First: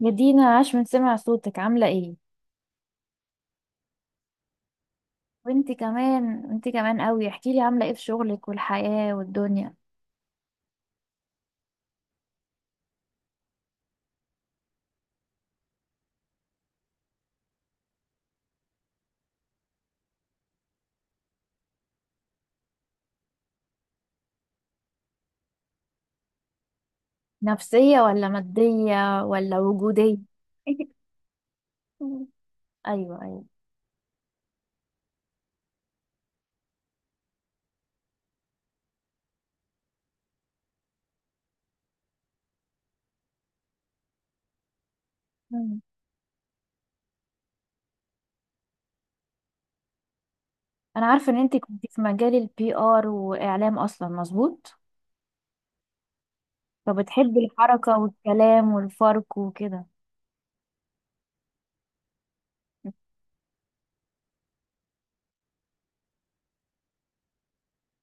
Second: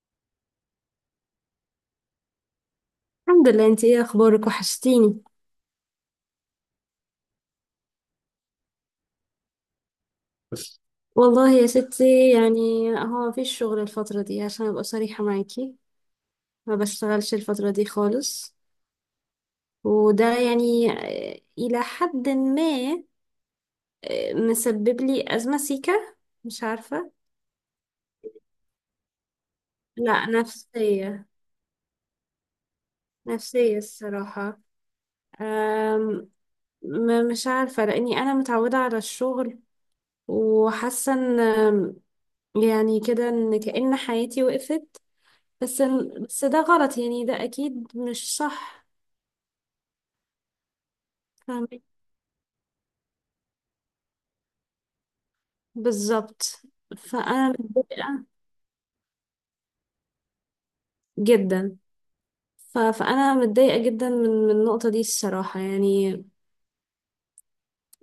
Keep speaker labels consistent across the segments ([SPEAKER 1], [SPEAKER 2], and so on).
[SPEAKER 1] يا دينا، عاش من سمع صوتك. عاملة ايه؟
[SPEAKER 2] الحمد لله. انت ايه اخبارك؟ وحشتيني.
[SPEAKER 1] وانت كمان قوي. احكيلي عاملة ايه في شغلك والحياة والدنيا.
[SPEAKER 2] والله يا ستي يعني هو مفيش شغل الفترة دي عشان ابقى صريحة معاكي، ما بشتغلش الفترة دي خالص. وده يعني، اه، الى حد ما اه، مسبب لي ازمة سيكة. مش عارفة.
[SPEAKER 1] نفسية ولا مادية ولا وجودية؟
[SPEAKER 2] لا نفسية،
[SPEAKER 1] ايوه، ايوه.
[SPEAKER 2] نفسية الصراحة. أم، مش عارفة لاني انا متعودة على الشغل وحاسة ان يعني كده ان كأن حياتي وقفت.
[SPEAKER 1] مم.
[SPEAKER 2] بس ده غلط، يعني ده أكيد مش صح.
[SPEAKER 1] انا عارفة ان انت
[SPEAKER 2] فاهمة،
[SPEAKER 1] كنت في مجال البي ار واعلام اصلا، مظبوط؟
[SPEAKER 2] بالظبط.
[SPEAKER 1] فبتحبي
[SPEAKER 2] فأنا
[SPEAKER 1] الحركة
[SPEAKER 2] متضايقة
[SPEAKER 1] والكلام والفرق وكده.
[SPEAKER 2] جدا. فأنا متضايقة جدا من النقطة دي الصراحة يعني.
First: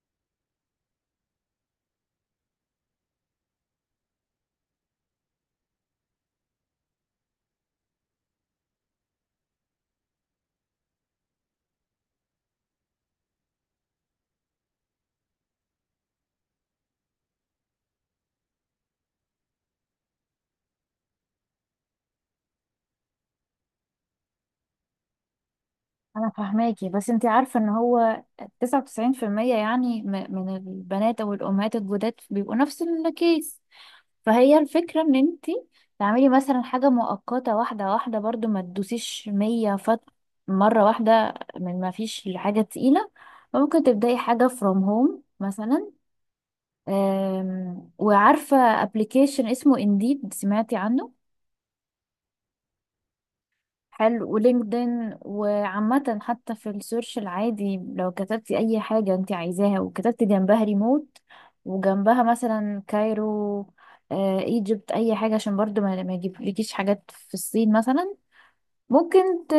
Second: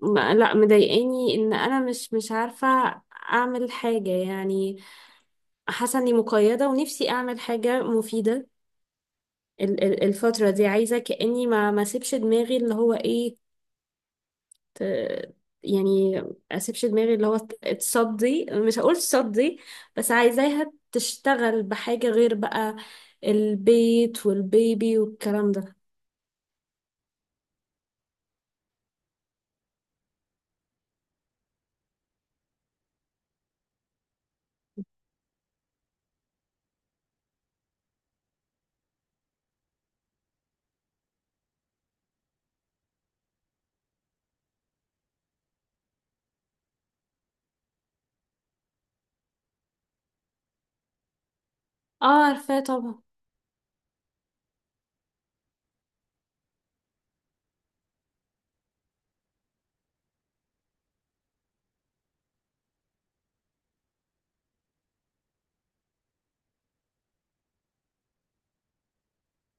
[SPEAKER 2] لا مضايقاني إن أنا مش عارفة أعمل حاجة يعني. حاسة إني مقيدة ونفسي أعمل حاجة مفيدة. الفترة دي عايزة كأني ما سيبش دماغي اللي هو إيه، ت- يعني اسيبش دماغي اللي هو، تصدي. مش هقول تصدي، بس عايزاها تشتغل بحاجة غير بقى، البيت والبيبي والكلام ده.
[SPEAKER 1] انا فاهماكي، بس انت عارفة ان هو 99% يعني، من البنات او الامهات الجداد بيبقوا نفس الكيس. فهي الفكرة ان انتي تعملي مثلا حاجة مؤقتة، واحدة واحدة، برضو ما تدوسيش مية فت، مرة واحدة، من ما فيش لحاجة تقيلة. ممكن تبدأي حاجة from home مثلا. وعارفة application اسمه Indeed؟ سمعتي عنه؟
[SPEAKER 2] اه، عارفاه طبعا.
[SPEAKER 1] حلو، ولينكدين، وعامة حتى في السيرش العادي لو كتبتي أي حاجة أنت عايزاها وكتبتي جنبها ريموت، وجنبها مثلا كايرو، ايجيبت، اي حاجة، عشان برضو ما يجيبلكيش حاجات في الصين مثلا. ممكن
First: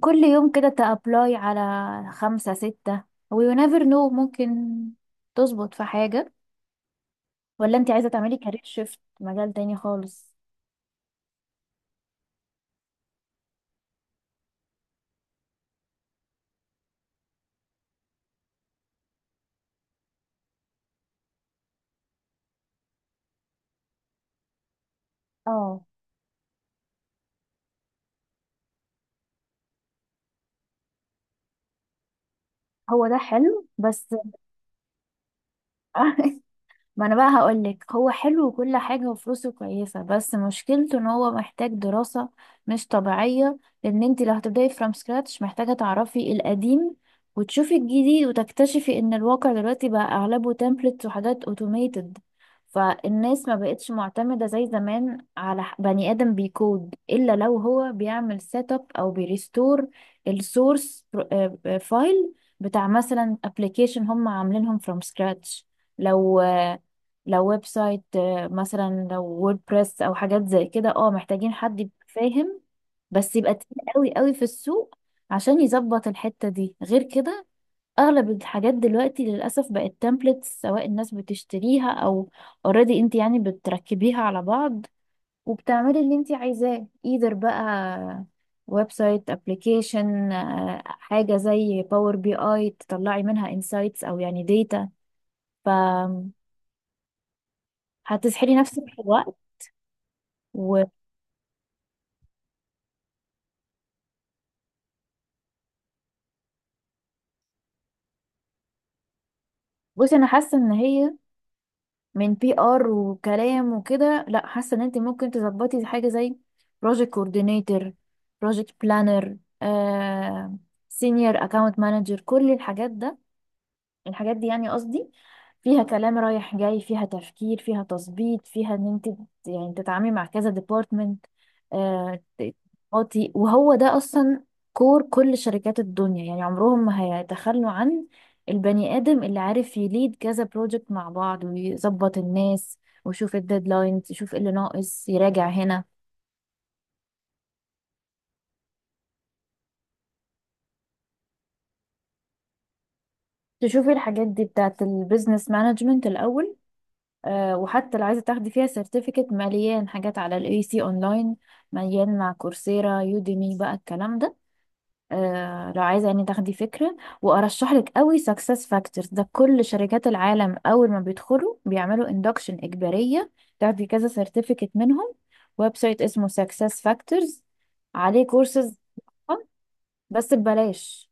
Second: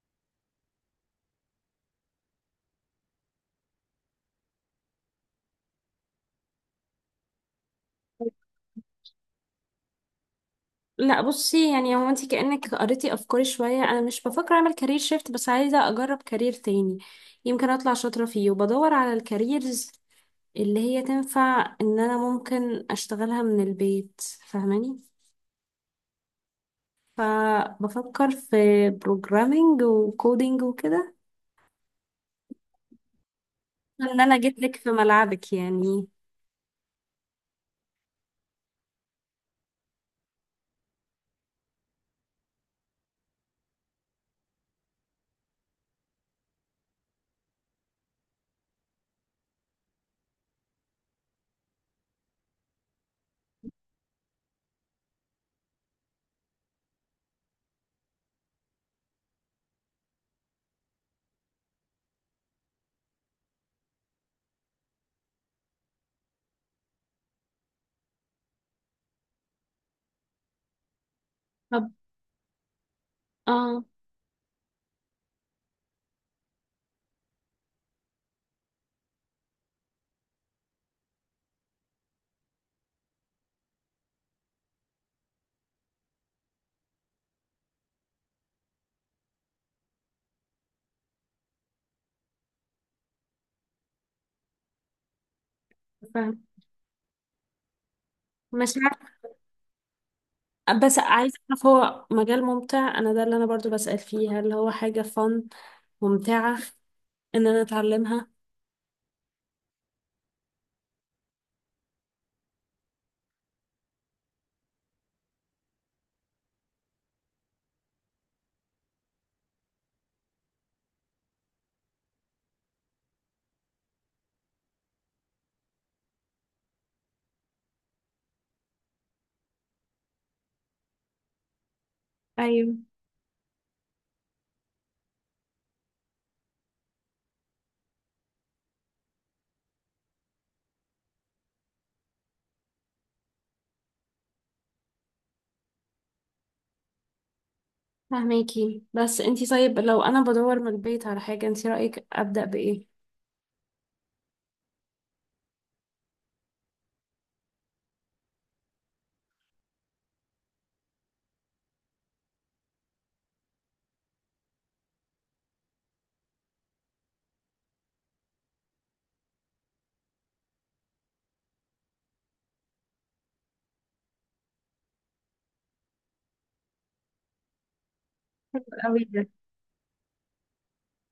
[SPEAKER 1] كل يوم كده تابلاي على خمسة ستة، ويو نيفر نو، ممكن تظبط في حاجة. ولا انت عايزة تعملي كارير شيفت، مجال تاني خالص؟
[SPEAKER 2] لا بصي، يعني هو انت كأنك قريتي افكاري شوية. انا مش بفكر اعمل كارير شيفت، بس عايزة اجرب كارير تاني يمكن اطلع شاطرة فيه، وبدور على الكاريرز اللي هي تنفع ان انا ممكن اشتغلها من البيت. فاهماني؟
[SPEAKER 1] اه،
[SPEAKER 2] فبفكر في بروجرامينج وكودينج وكده،
[SPEAKER 1] هو ده حلو بس.
[SPEAKER 2] ان انا جيت لك في ملعبك يعني.
[SPEAKER 1] ما انا بقى هقولك، هو حلو وكل حاجة وفلوسه كويسة، بس مشكلته ان هو محتاج دراسة مش طبيعية. لان انت لو هتبدأي فروم سكراتش محتاجة تعرفي القديم وتشوفي الجديد، وتكتشفي ان الواقع دلوقتي بقى اغلبه تمبلتس وحاجات اوتوميتد. فالناس ما بقتش معتمدة زي زمان على بني آدم بيكود، إلا لو هو بيعمل سيت اب أو بيريستور السورس فايل بتاع مثلا ابلكيشن هم عاملينهم فروم سكراتش. لو لو ويب سايت، مثلا لو ووردبريس او حاجات زي كده، اه محتاجين حد
[SPEAKER 2] طب.
[SPEAKER 1] يبقى فاهم، بس يبقى
[SPEAKER 2] اه،
[SPEAKER 1] تقيل قوي قوي في السوق عشان يظبط الحتة دي. غير كده اغلب الحاجات دلوقتي للاسف بقت تمبلتس، سواء الناس بتشتريها او اوريدي انت يعني بتركبيها على بعض وبتعملي اللي انت عايزاه، ايذر بقى ويب سايت، ابلكيشن، حاجة زي باور بي اي تطلعي منها انسايتس او يعني داتا. ف
[SPEAKER 2] فاهم.
[SPEAKER 1] هتسحلي
[SPEAKER 2] مش
[SPEAKER 1] نفسك في
[SPEAKER 2] عارفة،
[SPEAKER 1] الوقت.
[SPEAKER 2] بس عايزة اعرف هو مجال ممتع؟ انا ده اللي انا برضو بسأل فيه، هل هو حاجة فن ممتعة ان انا اتعلمها؟
[SPEAKER 1] بصي، انا حاسه ان هي من بي ار وكلام وكده، لا، حاسه ان انت ممكن تظبطي حاجه زي بروجكت كوردينيتور، بروجكت بلانر، سينيور اكاونت مانجر، كل الحاجات ده. الحاجات دي يعني، قصدي، فيها كلام رايح جاي، فيها تفكير، فيها تظبيط، فيها ان انت يعني تتعاملي مع كذا ديبارتمنت. آه ت-
[SPEAKER 2] ايوه
[SPEAKER 1] وهو ده اصلا كور كل شركات الدنيا. يعني عمرهم ما هيتخلوا عن البني ادم اللي عارف يليد كذا بروجكت مع بعض، ويظبط الناس، ويشوف الديدلاينز، يشوف اللي ناقص، يراجع هنا.
[SPEAKER 2] فهماكي. بس انتي طيب، لو انا بدور من البيت على حاجة، انتي رأيك ابدأ بايه؟
[SPEAKER 1] تشوفي الحاجات دي بتاعت البيزنس مانجمنت الاول. وحتى لو عايزة تاخدي فيها سيرتيفيكت، مليان حاجات على الاي سي اونلاين، مليان مع كورسيرا، يوديمي، بقى الكلام ده. لو عايزة يعني تاخدي فكرة، وارشح لك قوي سكسس فاكتورز. ده كل شركات العالم اول ما بيدخلوا بيعملوا اندكشن اجبارية، تاخدي كذا سيرتيفيكت منهم. ويب سايت اسمه سكسس فاكتورز، عليه كورسز،
[SPEAKER 2] قوي ده.
[SPEAKER 1] بس ببلاش.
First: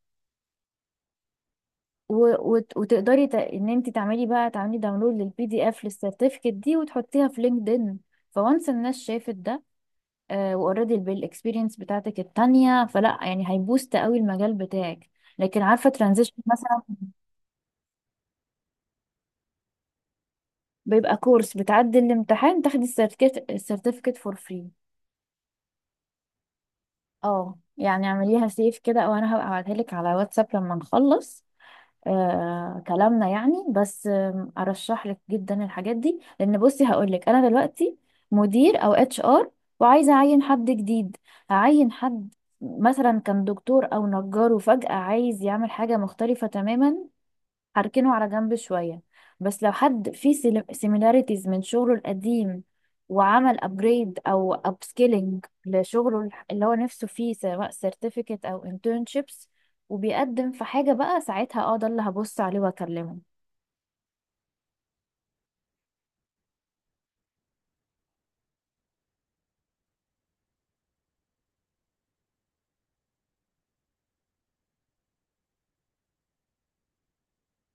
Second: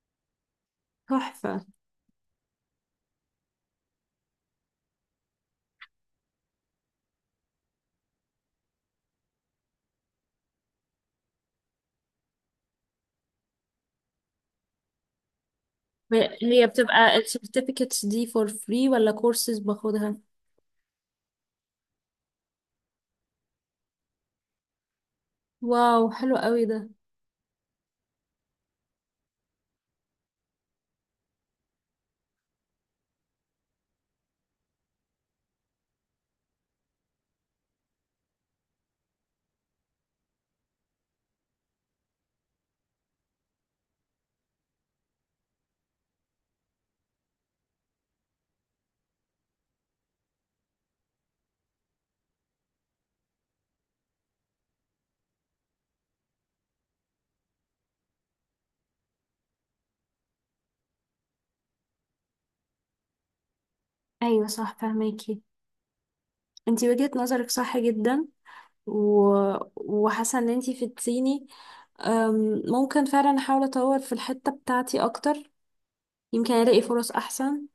[SPEAKER 2] تحفة.
[SPEAKER 1] وتقدري ان انت تعملي، بقى تعملي داونلود للبي دي اف للسيرتيفيكت دي، وتحطيها في لينكدين. فوانس الناس شافت ده واوريدي بالاكسبيرينس بتاعتك التانية، فلا يعني هيبوست قوي المجال بتاعك. لكن عارفة، ترانزيشن
[SPEAKER 2] هي
[SPEAKER 1] مثلا.
[SPEAKER 2] بتبقى السيرتيفيكتس دي فور فري ولا كورسز باخدها؟
[SPEAKER 1] بيبقى كورس، بتعدي الامتحان، تاخدي السيرتيفيكت. السيرتيفيكت فور فري.
[SPEAKER 2] واو، حلو قوي ده.
[SPEAKER 1] اه يعني اعمليها سيف كده، او انا هبقى ابعتها لك على واتساب لما نخلص كلامنا يعني. بس ارشح لك جدا الحاجات دي. لان بصي هقول لك، انا دلوقتي مدير او اتش ار، وعايزه اعين حد جديد. هعين حد مثلا كان دكتور او نجار، وفجأة عايز يعمل حاجه مختلفه تماما؟ هركنه على جنب شوية. بس لو حد فيه سيميلاريتيز من شغله القديم، وعمل ابجريد او upskilling لشغله، اللي هو نفسه فيه، سواء certificate او internships، وبيقدم في حاجة، بقى ساعتها اه ده اللي هبص عليه واكلمه.
[SPEAKER 2] ايوه صح، فهماكي. انتي وجهة نظرك صح جدا. و... وحاسه ان انتي فدتيني. ممكن فعلا احاول اطور في الحته بتاعتي اكتر يمكن الاقي فرص احسن.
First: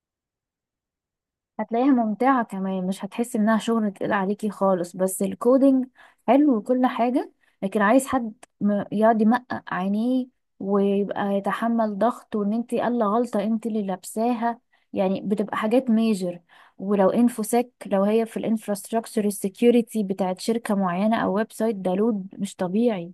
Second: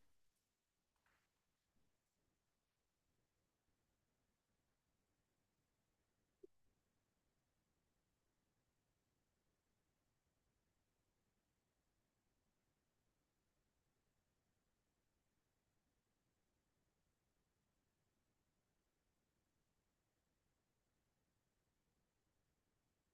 [SPEAKER 1] هتلاقيها ممتعة كمان، مش هتحس انها شغل تقيل عليكي خالص. بس الكودينج حلو وكل حاجة، لكن عايز حد يقعد يمقق عينيه، ويبقى يتحمل ضغط، وان انت قال غلطة انت اللي لابساها. يعني بتبقى حاجات ميجر. ولو انفوسيك، لو هي في الانفراستراكشر السكيورتي بتاعت شركة معينة او ويب سايت، ده لود مش طبيعي.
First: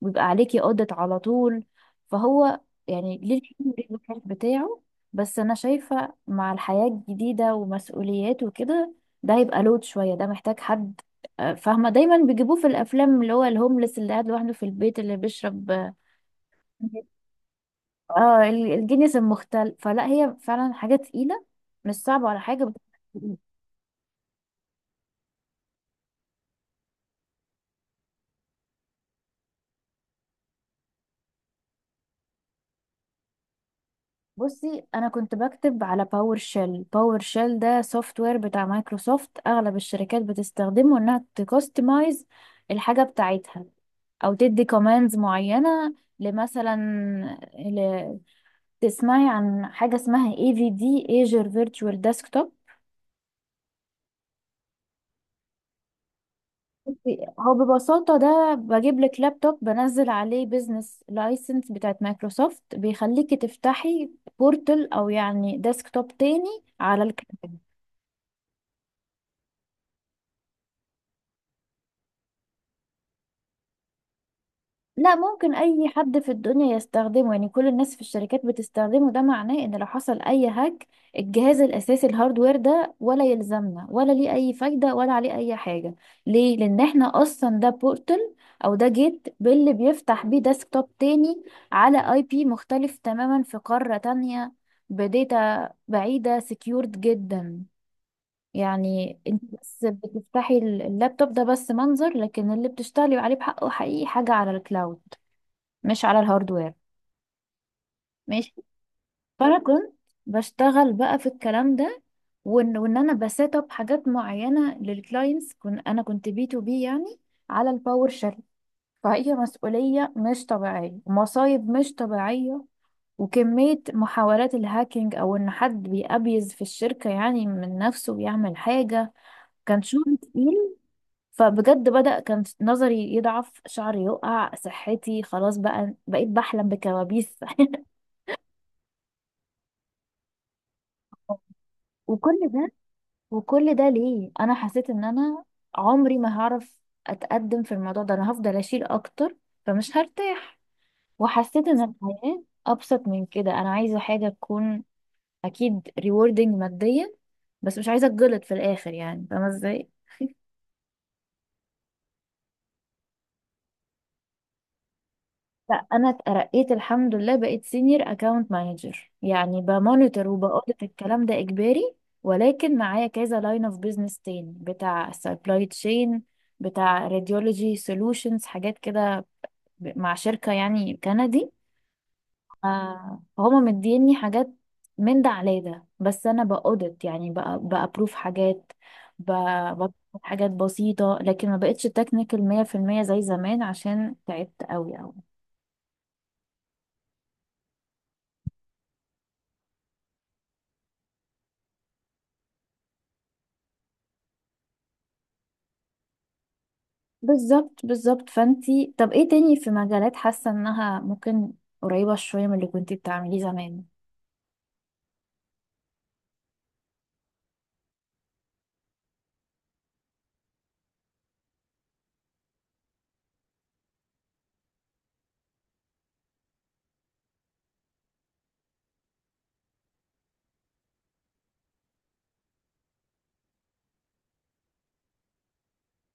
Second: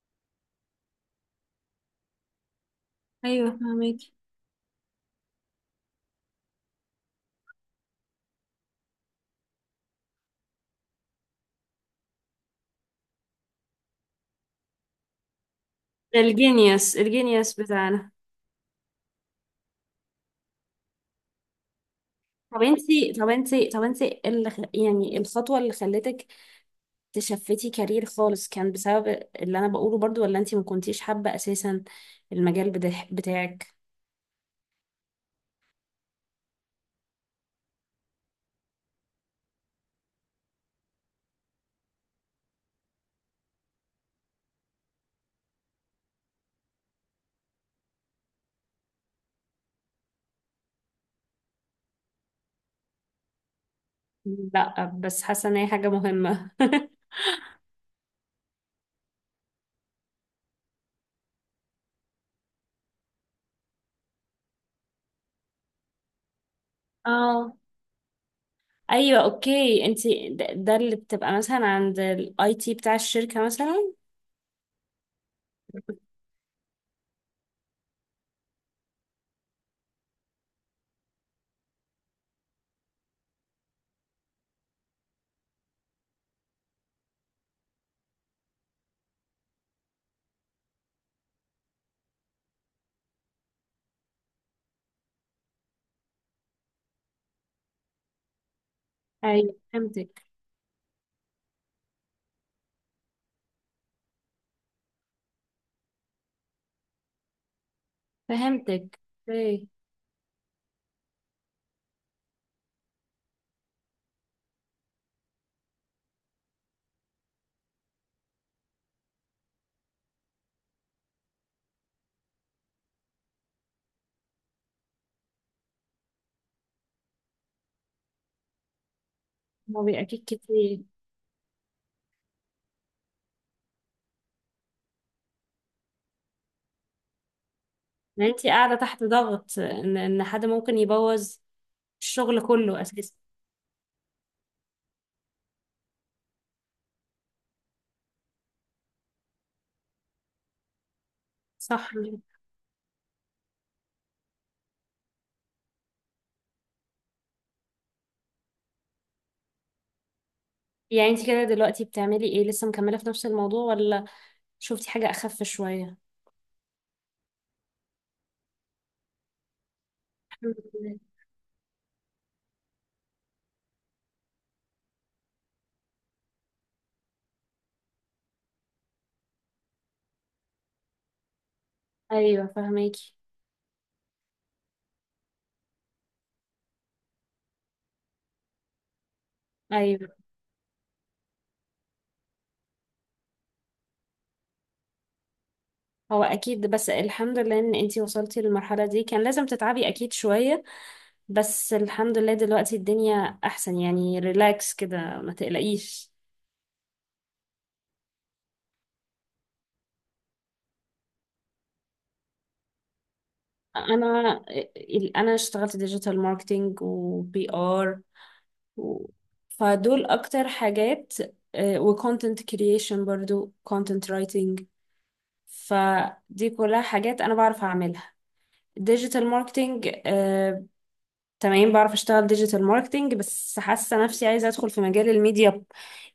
[SPEAKER 1] ويبقى عليكي audit على طول. فهو يعني ليه
[SPEAKER 2] ايوه
[SPEAKER 1] الحلو وليه
[SPEAKER 2] فهماكي.
[SPEAKER 1] الوحش بتاعه. بس انا شايفة مع الحياة الجديدة ومسؤوليات وكده، ده هيبقى لود شوية. ده محتاج حد، فاهمة، دايما بيجيبوه في الافلام، اللي هو الهوملس اللي قاعد لوحده في البيت اللي بيشرب.
[SPEAKER 2] ده الجينيوس، الجينيوس بتاعنا.
[SPEAKER 1] اه، الجنس المختل. فلا هي فعلا حاجة تقيلة، مش صعبة ولا
[SPEAKER 2] طب
[SPEAKER 1] حاجة.
[SPEAKER 2] انتي، إيه اللي يعني الخطوه اللي خلتك تشفتي كارير خالص؟ كان بسبب اللي انا بقوله برضو ولا انتي ما كنتيش حابه اساسا المجال بتاعك؟
[SPEAKER 1] بصي، انا كنت بكتب على باور شيل. باور شيل ده سوفت وير بتاع مايكروسوفت، اغلب الشركات بتستخدمه، انها تكستمايز الحاجه بتاعتها، او تدي كوماندز معينه لمثلا ل... تسمعي عن حاجه اسمها اي في دي، ايجر فيرتشوال ديسكتوب.
[SPEAKER 2] لا، بس حاسه ان هي حاجه مهمه.
[SPEAKER 1] هو ببساطه ده بجيب لك لابتوب، بنزل عليه بيزنس لايسنس بتاعت مايكروسوفت، بيخليكي تفتحي بورتل او يعني ديسكتوب تاني على
[SPEAKER 2] اه،
[SPEAKER 1] الكلاود.
[SPEAKER 2] ايوه اوكي. انت ده, اللي بتبقى مثلا عند الاي تي بتاع الشركه مثلا؟
[SPEAKER 1] لا، ممكن اي حد في الدنيا يستخدمه. يعني كل الناس في الشركات بتستخدمه. ده معناه ان لو حصل اي هاك، الجهاز الاساسي الهاردوير ده ولا يلزمنا، ولا ليه اي فايدة، ولا عليه اي حاجة. ليه؟ لان احنا اصلا ده بورتل، او ده جيت باللي بيفتح بيه ديسكتوب تاني على اي بي مختلف تماما في قارة تانية، بداتا بعيدة، سكيورد جدا. يعني انت
[SPEAKER 2] ايوه
[SPEAKER 1] بس
[SPEAKER 2] فهمتك.
[SPEAKER 1] بتفتحي اللابتوب ده بس منظر، لكن اللي بتشتغلي عليه بحقه حقيقي حاجة على الكلاود، مش على الهاردوير. ماشي.
[SPEAKER 2] فهمتك،
[SPEAKER 1] فانا
[SPEAKER 2] اوكي.
[SPEAKER 1] كنت بشتغل بقى في الكلام ده، وان انا بسيت اب حاجات معينه للكلاينتس، كن انا كنت بي تو بي يعني، على الباور شيل. فهي مسؤوليه مش طبيعيه، ومصايب مش طبيعيه، وكميه محاولات الهاكينج، او ان حد بيأبيز في الشركه يعني من نفسه بيعمل حاجه. كان
[SPEAKER 2] هو بيبقى
[SPEAKER 1] شغل
[SPEAKER 2] اكيد
[SPEAKER 1] تقيل.
[SPEAKER 2] كتير.
[SPEAKER 1] فبجد بدأ كان نظري يضعف، شعري يقع، صحتي خلاص، بقى بقيت بحلم بكوابيس.
[SPEAKER 2] يعني انت قاعده تحت ضغط ان حد ممكن يبوظ
[SPEAKER 1] وكل
[SPEAKER 2] الشغل
[SPEAKER 1] ده،
[SPEAKER 2] كله اساسا.
[SPEAKER 1] وكل ده، ليه؟ انا حسيت ان انا عمري ما هعرف اتقدم في الموضوع ده. انا هفضل اشيل اكتر، فمش هرتاح. وحسيت ان
[SPEAKER 2] صح.
[SPEAKER 1] الحياة ابسط من كده، انا عايزة حاجة تكون اكيد rewarding ماديا، بس مش عايزة اتجلط في الاخر يعني، فاهمة ازاي؟
[SPEAKER 2] يعني انت كده دلوقتي بتعملي ايه؟ لسه مكمله في نفس الموضوع ولا شفتي حاجه اخف
[SPEAKER 1] لا،
[SPEAKER 2] شويه؟
[SPEAKER 1] انا اترقيت الحمد لله. بقيت سينيور اكاونت مانجر، يعني بمونيتور،
[SPEAKER 2] الحمد
[SPEAKER 1] وبقولت
[SPEAKER 2] لله.
[SPEAKER 1] الكلام ده اجباري. ولكن معايا كذا لاين اوف بيزنس تاني، بتاع سبلاي تشين، بتاع راديولوجي سولوشنز، حاجات كده، مع شركة يعني كندي.
[SPEAKER 2] ايوه فهماكي.
[SPEAKER 1] هما مديني حاجات من ده على ده، بس انا باودت يعني، بأبروف حاجات، ب- بطلب
[SPEAKER 2] ايوه.
[SPEAKER 1] حاجات بسيطة. لكن ما بقتش تكنيكال 100% زي زمان، عشان تعبت قوي.
[SPEAKER 2] هو اكيد، بس الحمد لله ان انتي وصلتي للمرحله دي. كان لازم تتعبي اكيد شويه، بس الحمد لله دلوقتي الدنيا احسن. يعني ريلاكس كده، ما تقلقيش.
[SPEAKER 1] بالظبط، بالظبط. فانتي طب ايه تاني في مجالات حاسة انها ممكن قريبة شوية من اللي كنتي بتعمليه زمان؟
[SPEAKER 2] انا انا اشتغلت ديجيتال ماركتينج وبي ار، فدول اكتر حاجات. وكونتنت كرييشن، برضو كونتنت رايتنج. فدي كلها حاجات انا بعرف اعملها. ديجيتال ماركتينج، تمام بعرف اشتغل ديجيتال ماركتينج، بس حاسه نفسي عايزه ادخل في مجال الميديا،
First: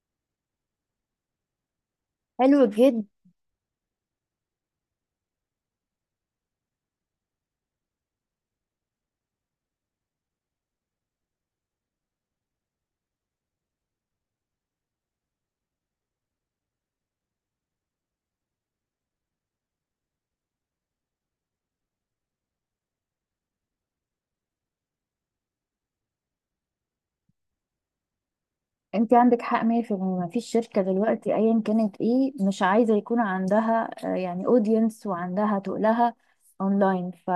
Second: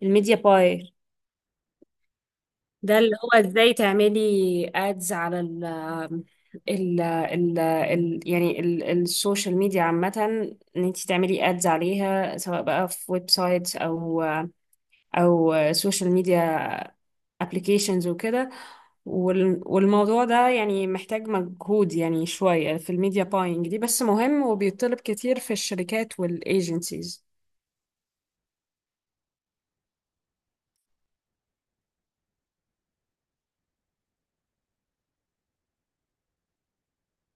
[SPEAKER 2] الميديا باير.
[SPEAKER 1] حلو
[SPEAKER 2] ده
[SPEAKER 1] جدا.
[SPEAKER 2] اللي هو ازاي تعملي ادز على ال يعني السوشيال ميديا عامة، ان انت تعملي ادز عليها سواء بقى في ويب سايتس او او سوشيال ميديا، ابلكيشنز وكده. والموضوع ده يعني محتاج مجهود يعني شوية في الميديا باينج دي، بس مهم وبيطلب كتير في الشركات والايجنسيز.
[SPEAKER 1] انتي عندك حق 100%. ما فيش شركة دلوقتي ايا كانت ايه مش عايزة يكون عندها، يعني اودينس، وعندها تقلها اونلاين. ف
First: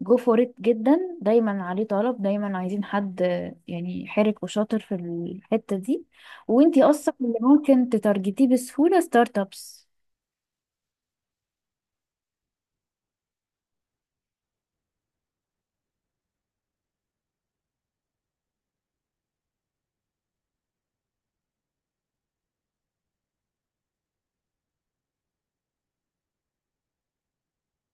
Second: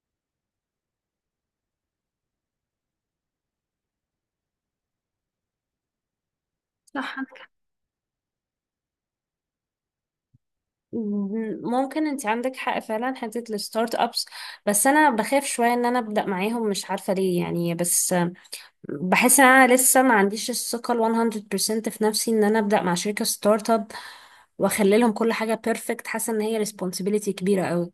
[SPEAKER 1] جو فور ات جدا، دايما عليه طلب، دايما عايزين حد يعني حرك وشاطر في الحتة دي. وانتي
[SPEAKER 2] صح.
[SPEAKER 1] اصلا اللي ممكن تتارجتيه بسهولة، ستارت ابس.
[SPEAKER 2] ممكن، انت عندك حق فعلا، حته الستارت ابس. بس انا بخاف شويه ان انا ابدا معاهم، مش عارفه ليه يعني، بس بحس ان انا لسه ما عنديش الثقه ال 100% في نفسي ان انا ابدا مع شركه ستارت اب واخلي لهم كل حاجه بيرفكت. حاسه ان هي ريسبونسبيلتي كبيره قوي.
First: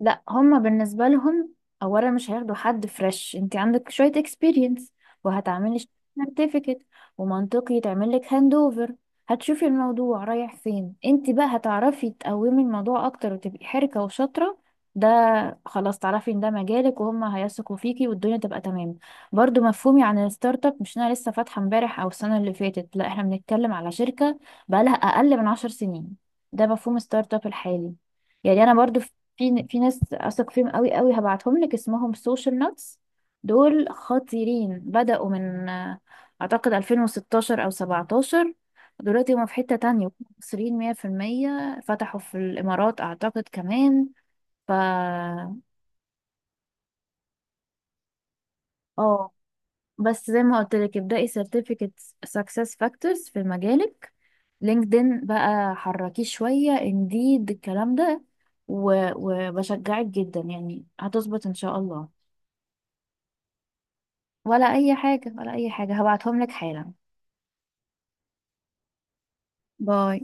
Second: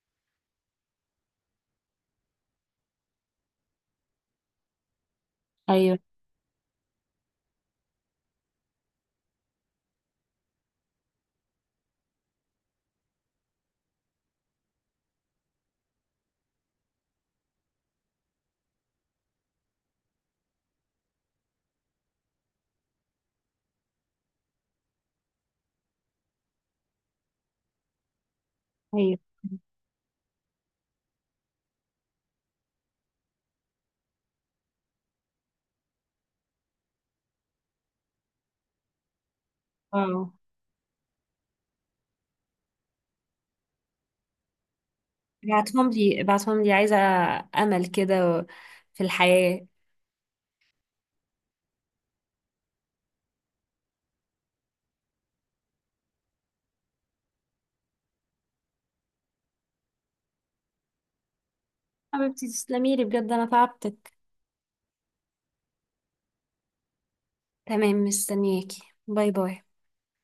[SPEAKER 1] لا هما بالنسبة لهم، اولا مش هياخدوا حد فريش، انت عندك شوية اكسبيرينس، وهتعملي
[SPEAKER 2] ايوه
[SPEAKER 1] سيرتيفيكت، ومنطقي تعمل لك هاند اوفر. هتشوفي الموضوع رايح فين. انت بقى هتعرفي تقومي الموضوع اكتر، وتبقي حركة وشاطرة. ده خلاص، تعرفي ان ده مجالك، وهما هيثقوا فيكي، والدنيا تبقى تمام. برضو مفهومي عن الستارت اب مش انا لسه فاتحة امبارح او السنة اللي فاتت. لا، احنا بنتكلم على شركة بقالها اقل من 10 سنين. ده مفهوم ستارت اب الحالي. يعني انا برضو
[SPEAKER 2] ايوه.
[SPEAKER 1] في ناس اثق فيهم قوي قوي، هبعتهم لك، اسمهم سوشيال نوتس. دول خطيرين، بدأوا من اعتقد 2016 او 17. دلوقتي هم في حتة تانية. وهم
[SPEAKER 2] اه
[SPEAKER 1] مصريين 100%، فتحوا في الامارات اعتقد كمان. ف
[SPEAKER 2] ابعتهم لي، ابعتهم لي، عايزه امل كده في
[SPEAKER 1] اه
[SPEAKER 2] الحياه.
[SPEAKER 1] بس زي ما قلت لك، ابدأي سيرتيفيكت سكسس فاكتورز في مجالك، لينكدين بقى حركيه شوية، انديد، الكلام ده. وبشجعك جدا، يعني هتظبط ان شاء الله.
[SPEAKER 2] حبيبتي تسلمي لي بجد، انا تعبتك.
[SPEAKER 1] ولا اي حاجة، ولا اي حاجة، هبعتهم لك حالا.
[SPEAKER 2] تمام، مستنياكي. باي باي.
[SPEAKER 1] باي.